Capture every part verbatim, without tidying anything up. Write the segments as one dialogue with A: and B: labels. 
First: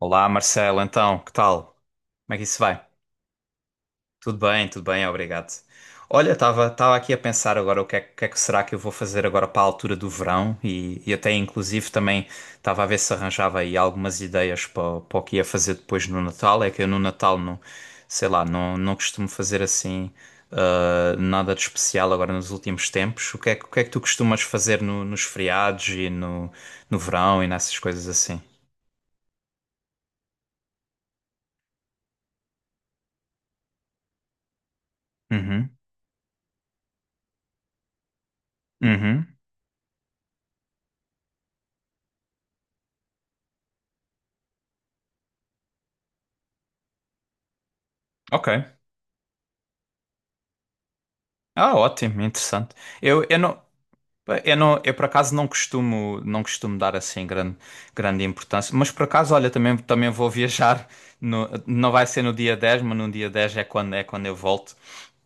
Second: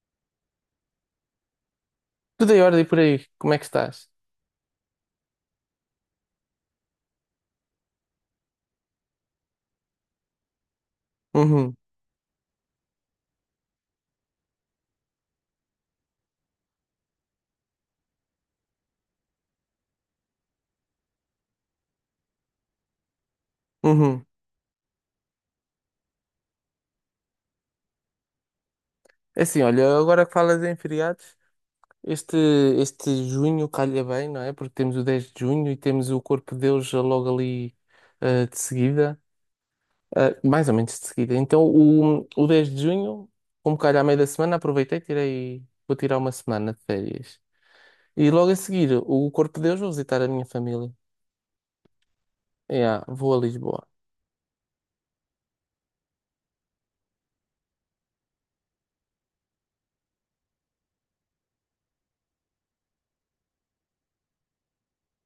A: Olá Marcelo, então, que tal? Como é que
B: Tudo
A: isso
B: em
A: vai?
B: ordem por aí, como é que estás?
A: Tudo bem, tudo bem, obrigado. Olha, estava estava aqui a pensar agora o que é, que é que será que eu vou fazer agora para a altura do verão e, e até
B: Uhum,
A: inclusive também estava a ver se arranjava aí algumas ideias para, o- para o que ia fazer depois no Natal. É que eu no Natal não, sei lá, não, não costumo fazer assim ah, nada de especial agora nos últimos tempos. O que é, que o que é que tu
B: uhum.
A: costumas fazer no- nos feriados e no, no verão e nessas coisas assim?
B: É assim, olha, agora que falas em feriados, este, este junho calha bem, não é? Porque temos o dez de
A: Uhum,
B: junho e temos o Corpo de Deus já logo ali eh, de seguida,
A: uhum.
B: eh, mais ou menos de seguida. Então, o, o dez de junho, como calha à meia da semana, aproveitei, tirei, vou tirar uma semana de férias. E
A: Ok.
B: logo a seguir, o Corpo de Deus, vou visitar a minha família.
A: Ah, ótimo, interessante.
B: Yeah,
A: Eu,
B: vou
A: eu
B: a
A: não,
B: Lisboa.
A: pá, eu não, eu por acaso não costumo, não costumo dar assim grande, grande importância, mas por acaso, olha, também, também vou viajar, no- não vai ser no dia dez, mas no dia dez é quando, é quando eu volto.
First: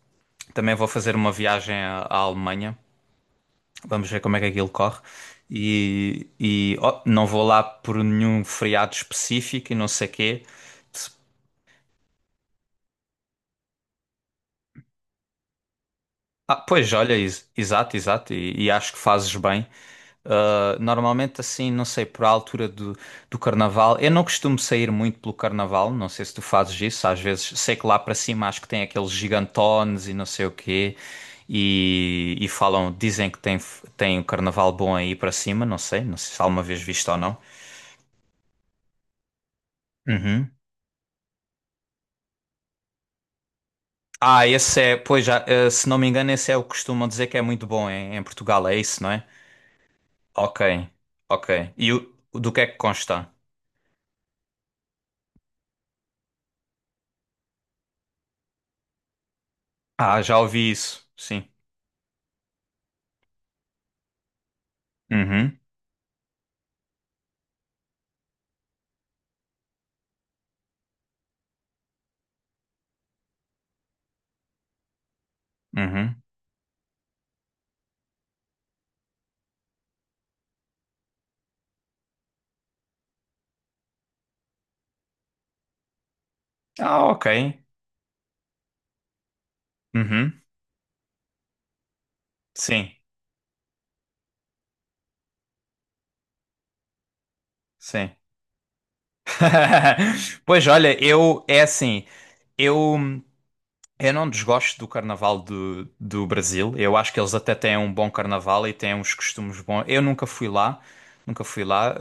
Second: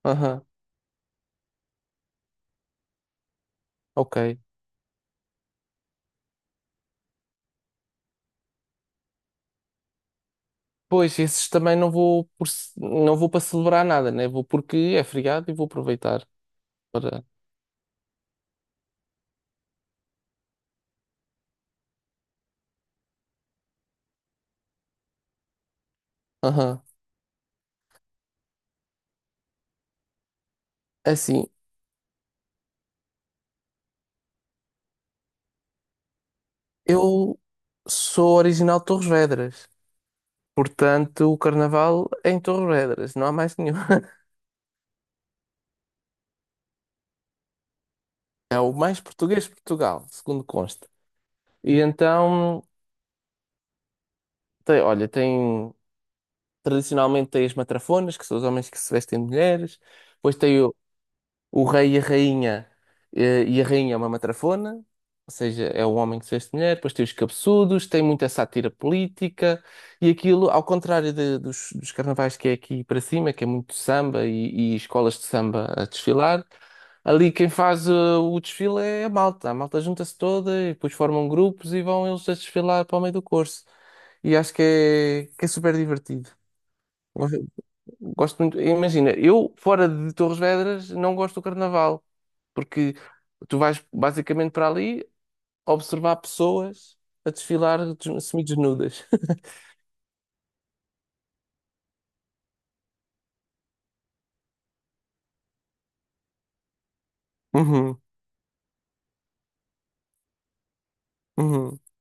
B: Aham,
A: Também vou fazer uma viagem à, à Alemanha, vamos
B: ok.
A: ver como é que aquilo corre. E, e ó, não vou lá por nenhum feriado específico e não sei quê.
B: Pois, esses também não vou por ce- não vou para celebrar nada, né? Vou porque é feriado e vou aproveitar
A: Ah, pois, olha,
B: para.
A: ex- exato, exato, e, e acho que fazes bem. Uh, normalmente assim, não sei, por a altura do, do carnaval, eu não costumo sair muito pelo carnaval, não sei se tu fazes
B: Aham.
A: isso, às vezes sei que lá para cima acho que tem aqueles gigantones e não sei o quê,
B: É assim,
A: e, e falam, dizem que tem, tem o carnaval bom aí para cima, não sei, não sei se alguma vez visto ou não.
B: eu sou original de Torres Vedras,
A: Uhum.
B: portanto o carnaval é em Torres Vedras, não há mais nenhum.
A: Ah, esse é, pois já, eh, se não me engano, esse é o que costumam dizer que é muito bom em, em
B: É
A: Portugal,
B: o
A: é
B: mais
A: isso, não é?
B: português de Portugal, segundo
A: Ok,
B: consta.
A: ok.
B: E
A: E o, do que
B: então,
A: é que consta?
B: tem, olha, tem tradicionalmente tem as matrafonas, que são os homens que se vestem de mulheres,
A: Ah,
B: depois
A: já
B: tem
A: ouvi
B: o-
A: isso, sim.
B: o rei e a rainha, eh, e a rainha é uma matrafona, ou
A: Uhum,
B: seja, é um homem que se veste de mulher, depois tem os cabeçudos, tem muita sátira política, e aquilo, ao contrário de- dos, dos carnavais que é aqui para cima, que é muito samba e, e escolas de samba a
A: uhum.
B: desfilar, ali quem faz eh, o desfile é a malta, a malta junta-se toda e depois formam grupos e vão eles a desfilar para o meio do curso. E acho que é, que é super divertido.
A: Ah, ok.
B: Gosto gosto muito. Imagina, eu fora de Torres
A: Uhum.
B: Vedras não gosto do carnaval.
A: Sim,
B: Porque tu vais basicamente para ali observar pessoas a desfilar
A: sim.
B: des- semi-desnudas.
A: Pois olha, eu é assim, eu, eu não desgosto do carnaval do, do Brasil. Eu acho que eles até têm um
B: Uhum,
A: bom carnaval e têm uns costumes bons. Eu nunca fui lá, nunca fui
B: uhum.
A: lá.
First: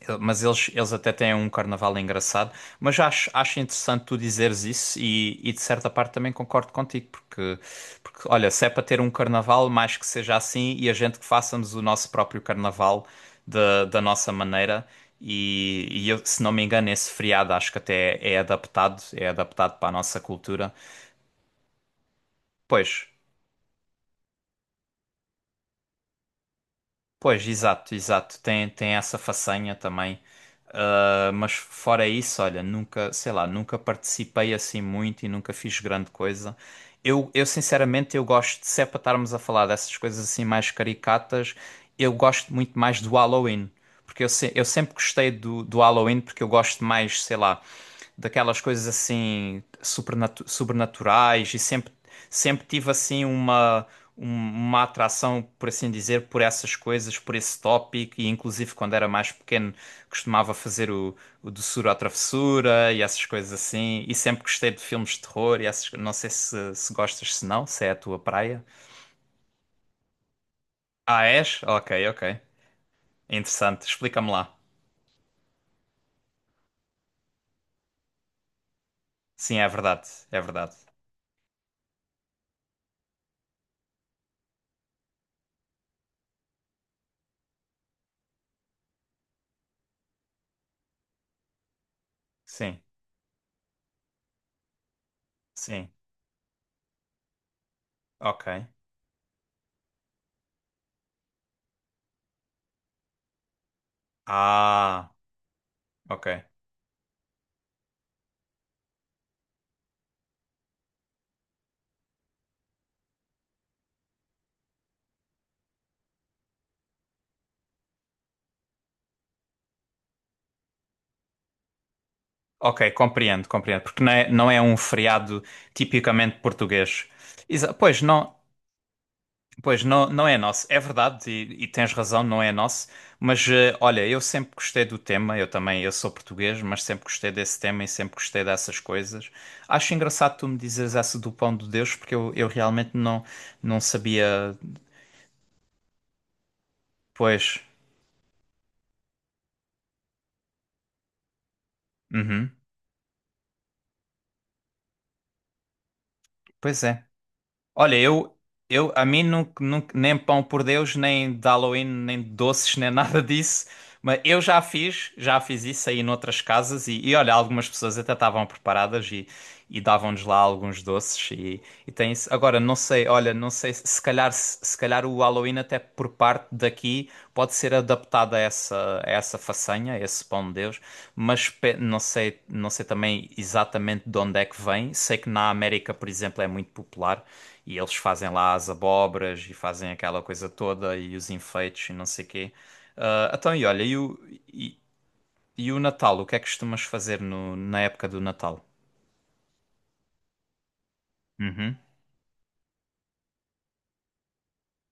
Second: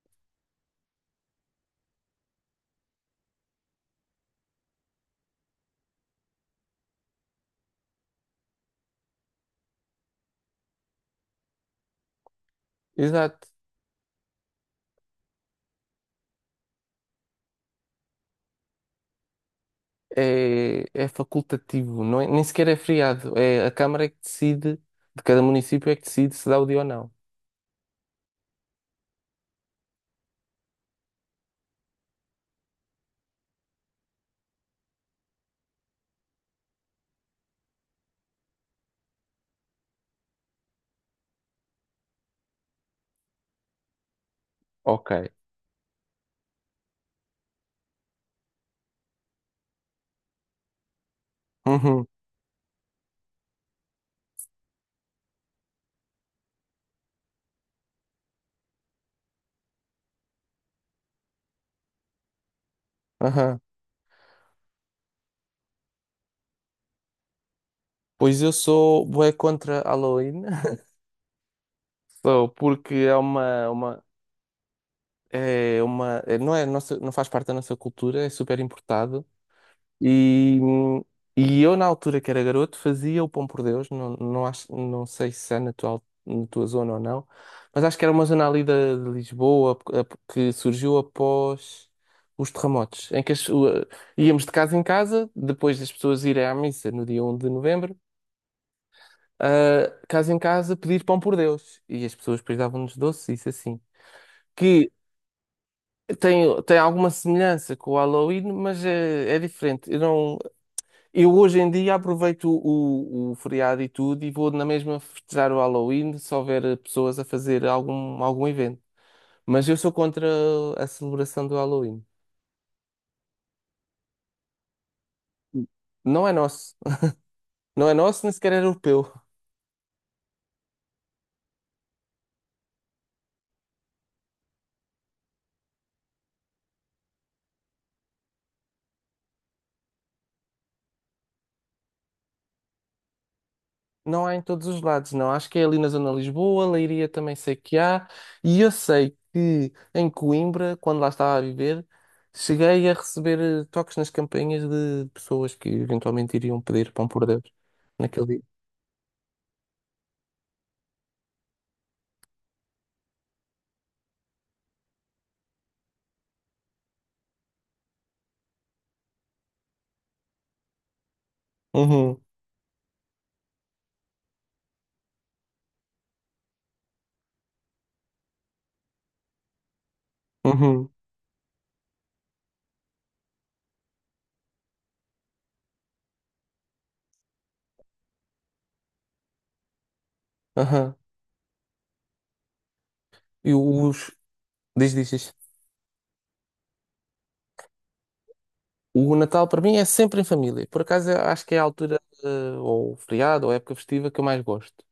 A: Ele- Mas eles, eles até têm um carnaval engraçado. Mas acho, acho interessante tu dizeres isso e, e de certa parte também concordo contigo, porque, porque olha, se é para ter um carnaval, mais que seja assim, e a gente que façamos o nosso próprio carnaval
B: Exato.
A: da, da nossa maneira. E, e eu, se não me engano, esse feriado acho que até é adaptado, é adaptado para a nossa cultura.
B: É, é facultativo, não é, nem sequer é
A: Pois.
B: feriado. É a Câmara é que decide, de cada município é que decide se dá o dia ou não.
A: Pois, exato, exato. Tem, tem essa façanha também. Ah, mas fora isso, olha, nunca, sei lá, nunca participei assim muito e nunca fiz grande coisa. Eu, eu sinceramente, eu gosto, se é para estarmos a falar dessas coisas assim mais caricatas, eu gosto muito mais do Halloween. Porque eu, se- eu sempre
B: Ok.
A: gostei do, do Halloween, porque eu gosto mais, sei lá daquelas coisas assim supernatu- sobrenaturais e sempre,
B: Uhum,
A: sempre tive assim uma, um- uma atração, por assim dizer, por essas coisas, por esse tópico e inclusive quando era mais pequeno costumava fazer o, o doçura à travessura e essas coisas
B: aham.
A: assim e sempre gostei de filmes de terror e essas, não sei se, se gostas, se não, se é a tua
B: Pois eu
A: praia.
B: sou bué contra Halloween.
A: Ah, és? Ok, ok.
B: Sou, porque é uma,
A: Interessante.
B: uma,
A: Explica-me lá.
B: é uma, é- não é nossa, não faz parte da nossa cultura, é super importado.
A: Sim, é verdade, é
B: E,
A: verdade.
B: e eu, na altura que era garoto, fazia o Pão por Deus. Não, não, acho, não sei se é na tua, al- na tua zona ou não, mas acho que era uma zona ali da- de, Lisboa p- a- que surgiu após os
A: Sim,
B: terremotos, em que as- o- íamos de casa em casa, depois
A: sim.
B: das pessoas irem à missa no dia um de novembro,
A: Ok.
B: ah, casa em casa pedir Pão por Deus. E as pessoas depois davam-nos doces, isso assim. Que
A: Ah, ok.
B: tem, tem alguma semelhança com o Halloween, mas é, é diferente. Eu não. Eu hoje em dia aproveito o, o feriado e tudo e vou na mesma festejar o Halloween se houver eh, pessoas a fazer algum, algum evento. Mas eu sou contra a celebração do Halloween.
A: Ok, compreendo, compreendo, porque não é, não é um feriado
B: Não é
A: tipicamente
B: nosso.
A: português. Exa-
B: Não é
A: pois
B: nosso, nem
A: não,
B: sequer é europeu.
A: pois não, não é nosso, é verdade e, e tens razão, não é nosso. Mas eh, olha, eu sempre gostei do tema, eu também, eu sou português, mas sempre gostei desse tema e sempre gostei dessas coisas. Acho engraçado tu me dizeres essa do pão de Deus, porque eu, eu realmente não, não
B: Não há em
A: sabia.
B: todos os lados, não. Acho que é ali na zona de Lisboa, Leiria também sei
A: Pois,
B: que há. E eu sei que em Coimbra, quando lá estava a viver,
A: uhum,
B: cheguei a receber eh, toques nas campainhas de pessoas que eventualmente iriam
A: pois
B: pedir
A: é.
B: pão por Deus
A: Olha,
B: naquele
A: eu,
B: dia.
A: eu a mim nunca, nunca- nem pão por Deus, nem de Halloween, nem de doces, nem nada disso. Mas eu já fiz, já fiz isso aí noutras casas e, e olha, algumas pessoas até estavam preparadas e, e davam-nos lá alguns doces e, e tem
B: Uhum,
A: isso. Agora, não sei, olha, não sei, se se calhar, se, se calhar o Halloween até por parte daqui pode ser adaptado a essa, a essa façanha, a esse pão de Deus,
B: uhum,
A: mas pe- não sei, não sei também exatamente de onde é que vem. Sei que na América, por exemplo, é muito popular. E eles fazem lá as abóboras e fazem aquela coisa
B: aham.
A: toda e os enfeites e não sei quê. Ah,
B: E
A: então, e olha, e
B: os.
A: o, e,
B: Diz, diz, diz.
A: e o Natal? O que é que costumas fazer no, na época do Natal?
B: O Natal para mim é sempre em família. Por acaso eu acho que é a
A: Uhum.
B: altura, eh, ou feriado, ou época festiva que eu mais gosto.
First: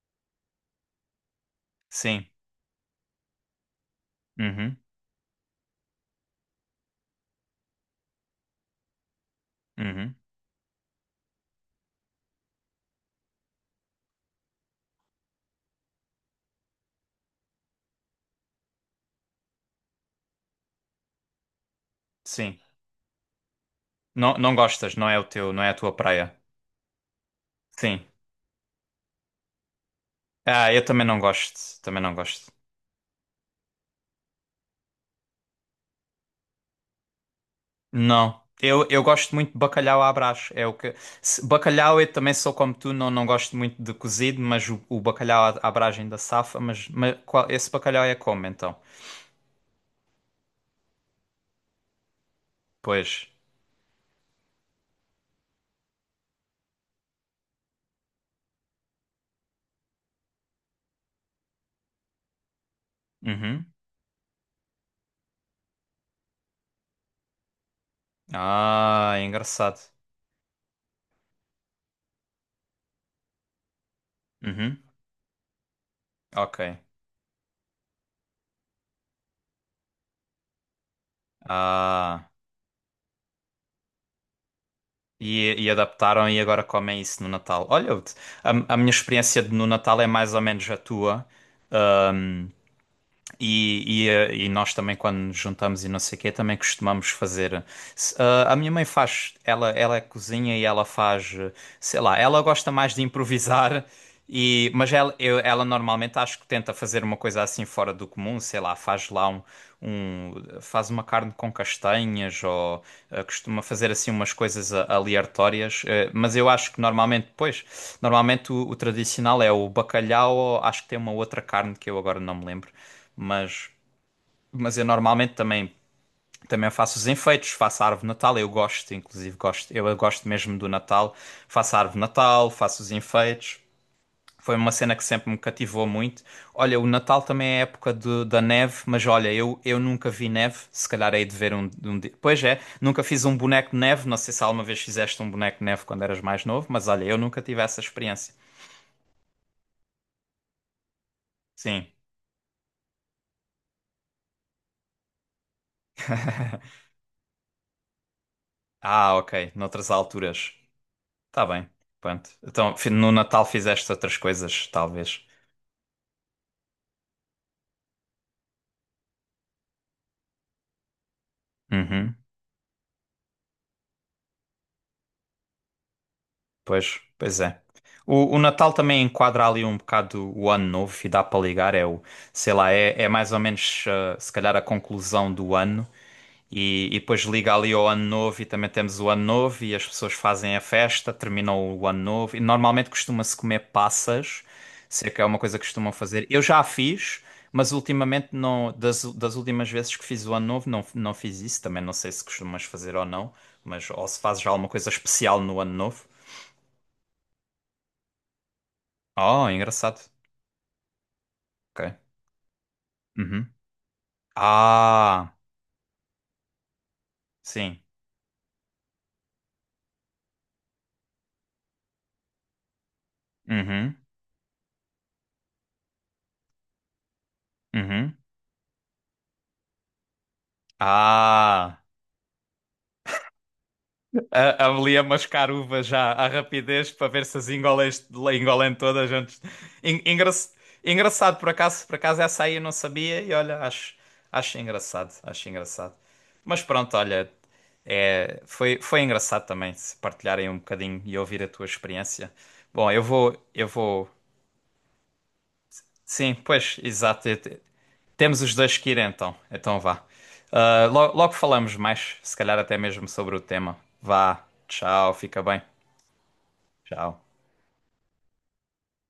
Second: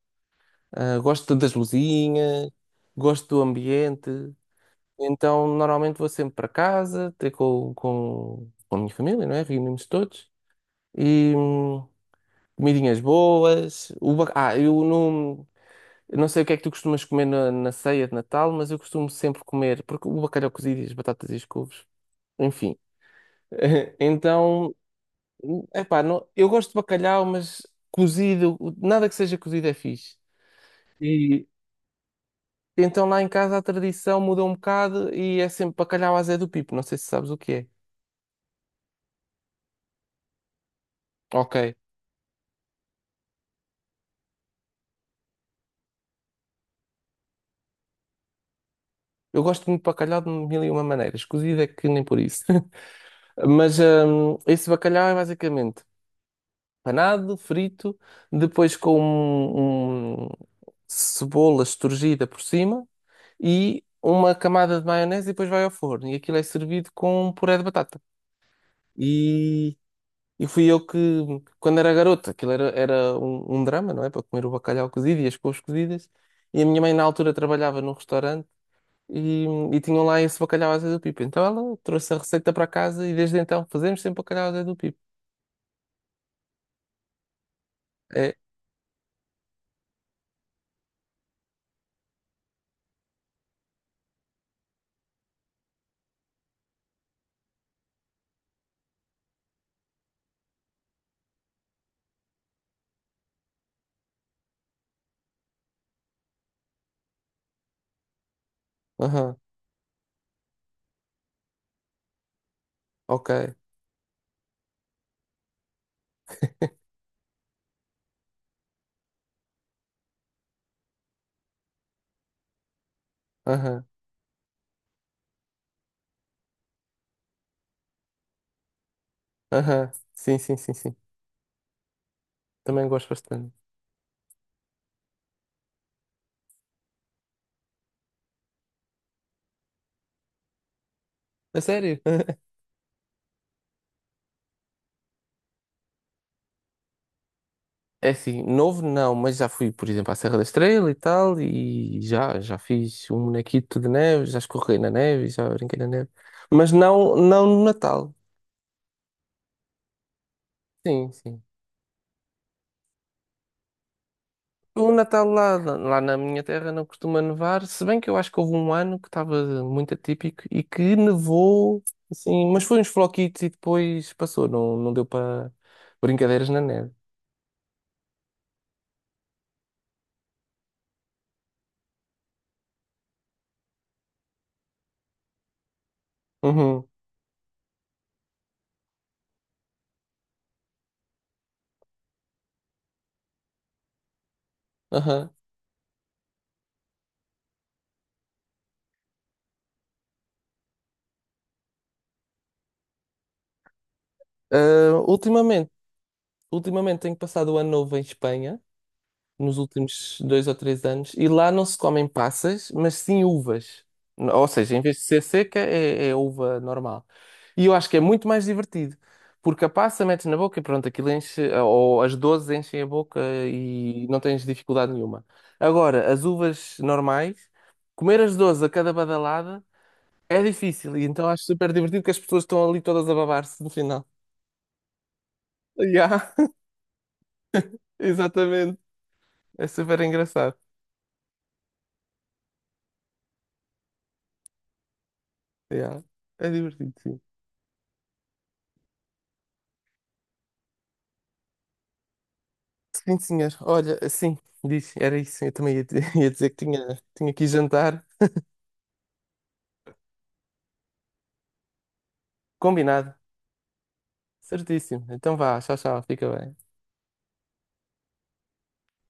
B: Ah, gosto das
A: Sim.
B: luzinhas, gosto do ambiente.
A: Uhum.
B: Então normalmente vou sempre para casa, ter com, com, com a minha família, não é? Reunimos
A: Uhum.
B: todos. E hum, comidinhas boas. O ba- ah, eu não, eu não sei o que é que tu costumas comer na, na ceia de Natal, mas eu costumo sempre comer, porque o bacalhau cozido e as batatas e as couves,
A: Sim.
B: enfim.
A: Não, não
B: Então.
A: gostas, não é o teu, não é a tua
B: Epá, não,
A: praia.
B: eu gosto de bacalhau, mas
A: Sim.
B: cozido, nada que seja cozido é fixe.
A: Ah, eu também não
B: E
A: gosto. Também não gosto.
B: então lá em casa a tradição mudou um bocado e é sempre bacalhau à Zé do Pipo, não sei se sabes o que é.
A: Não. Eu, eu gosto muito de bacalhau à Brás. É o que... se-
B: Ok.
A: Bacalhau eu também sou como tu, não, não gosto muito de cozido, mas o, o bacalhau à à Brás ainda safa, mas, mas qual- esse bacalhau é como então?
B: Eu gosto muito de bacalhau de mil e uma maneiras, cozido é que nem por isso.
A: Pois.
B: Mas hum, esse bacalhau é basicamente panado, frito, depois com um, um- cebola esturgida por cima
A: Uhum.
B: e uma camada de maionese e depois vai ao forno. E aquilo é servido com um puré de batata.
A: Ah,
B: E
A: engraçado.
B: E fui eu que, quando era garota, aquilo era, era um, um drama, não é? Para comer o
A: Uhum.
B: bacalhau cozido e as couves cozidas.
A: Ok.
B: E a minha mãe, na altura, trabalhava num restaurante e, e tinham lá esse bacalhau à Zé do Pipo. Então ela trouxe a
A: Ah.
B: receita para casa e desde então fazemos sempre bacalhau à Zé do Pipo.
A: E, e adaptaram e agora comem isso no Natal. Olha, eu te-
B: É,
A: a, a minha experiência de- no Natal é mais ou menos a tua. E, e, eh, e nós também, quando nos juntamos e não sei o quê, também costumamos fazer. Se- ah, a minha mãe faz, ela, ela cozinha e ela faz, eh, sei lá, ela gosta mais de improvisar, e, mas ela, eu- ela normalmente acho que tenta fazer uma coisa assim fora do comum, sei lá, faz lá
B: aham,
A: um, um faz uma carne com castanhas ou eh,
B: ok,
A: costuma fazer assim umas coisas a- aleatórias, eh, mas eu acho que normalmente, pois, normalmente o, o tradicional é o bacalhau, ou acho que tem uma outra carne que eu agora não me lembro. Mas,
B: aham,
A: mas eu normalmente também, também faço os enfeites, faço a árvore de Natal, eu gosto, inclusive gosto,
B: aham,
A: eu gosto
B: sim, sim,
A: mesmo do
B: sim, sim.
A: Natal, faço a árvore de Natal, faço
B: Também
A: os
B: gosto bastante.
A: enfeites. Foi uma cena que sempre me cativou muito. Olha, o Natal também é a época de- da neve, mas olha, eu, eu nunca vi neve. Se calhar hei de ver
B: A
A: um, um
B: sério?
A: dia. Pois é, nunca fiz um boneco de neve. Não sei se alguma vez fizeste um boneco de neve quando eras mais novo, mas olha, eu nunca tive essa
B: É
A: experiência.
B: assim, novo não, mas já fui, por exemplo, à Serra da Estrela e tal,
A: Sim.
B: e já, já fiz um bonequito de neve, já escorreguei na neve, já brinquei na neve. Mas não, não no Natal.
A: Ah, ok. Noutras alturas.
B: Sim, sim.
A: Tá bem, pronto. Então, fi- no Natal fizeste outras coisas,
B: O
A: talvez.
B: Natal lá, lá na minha terra não costuma nevar, se bem que eu acho que houve um ano que estava muito atípico e que nevou,
A: Uhum.
B: assim, mas foi uns floquitos e depois passou, não, não deu para brincadeiras na neve.
A: Pois, pois é. O, o Natal também enquadra ali um bocado o ano novo e dá para ligar. É o, sei lá, é, é mais ou menos, eh, se calhar, a conclusão do ano. E,
B: Uhum,
A: e depois liga ali ao ano novo e também temos o ano novo e as pessoas fazem a festa, terminam o ano novo. E normalmente costuma-se comer passas, sei que é
B: aham.
A: uma coisa que costumam fazer. Eu já a fiz, mas ultimamente não, das, das últimas vezes que fiz o ano novo, não, não fiz isso. Também não sei se costumas fazer ou não, mas ou se fazes já alguma coisa
B: Ah,
A: especial no
B: ultimamente,
A: ano novo.
B: ultimamente tenho passado o ano novo em Espanha.
A: Oh,
B: Nos
A: engraçado.
B: últimos dois ou três anos. E lá não se
A: Ok.
B: comem passas, mas sim
A: Uhum.
B: uvas. Ou seja, em vez de ser
A: Ah,
B: seca, é, é uva normal. E eu
A: sim.
B: acho que é muito mais divertido. Porque a passa metes na boca e pronto, aquilo enche, ou as dozes enchem a boca
A: Uhum.
B: e não tens dificuldade nenhuma. Agora, as uvas normais,
A: Uhum.
B: comer as dozes a cada badalada é difícil. E então acho super
A: Ah,
B: divertido que as pessoas estão ali todas a babar-se no final.
A: a, ali a mascar uvas já
B: Yeah,
A: à rapidez para ver se as engolem, engolem
B: exatamente.
A: todas antes.
B: É super
A: En- engra-
B: engraçado.
A: Engraçado, por acaso, por acaso essa aí eu não sabia e olha, acho, acho engraçado, acho engraçado.
B: Yeah, é
A: Mas
B: divertido,
A: pronto,
B: sim.
A: olha, é, foi, foi engraçado também se partilharem um bocadinho e ouvir a tua experiência. Bom, eu
B: Sim,
A: vou,
B: senhor.
A: eu
B: Olha,
A: vou.
B: assim, disse, era isso. Eu também ia, di- ia
A: Sim,
B: dizer que
A: pois,
B: tinha,
A: exato.
B: tinha
A: Eu
B: aqui
A: te-
B: jantar
A: Temos os dois que ir então. Então vá. Ah, lo- logo falamos mais, se calhar até mesmo
B: combinado.
A: sobre o tema. Vá,
B: Certíssimo.
A: tchau,
B: Então
A: fica bem.
B: vá, tchau, tchau. Fica bem.
A: Tchau.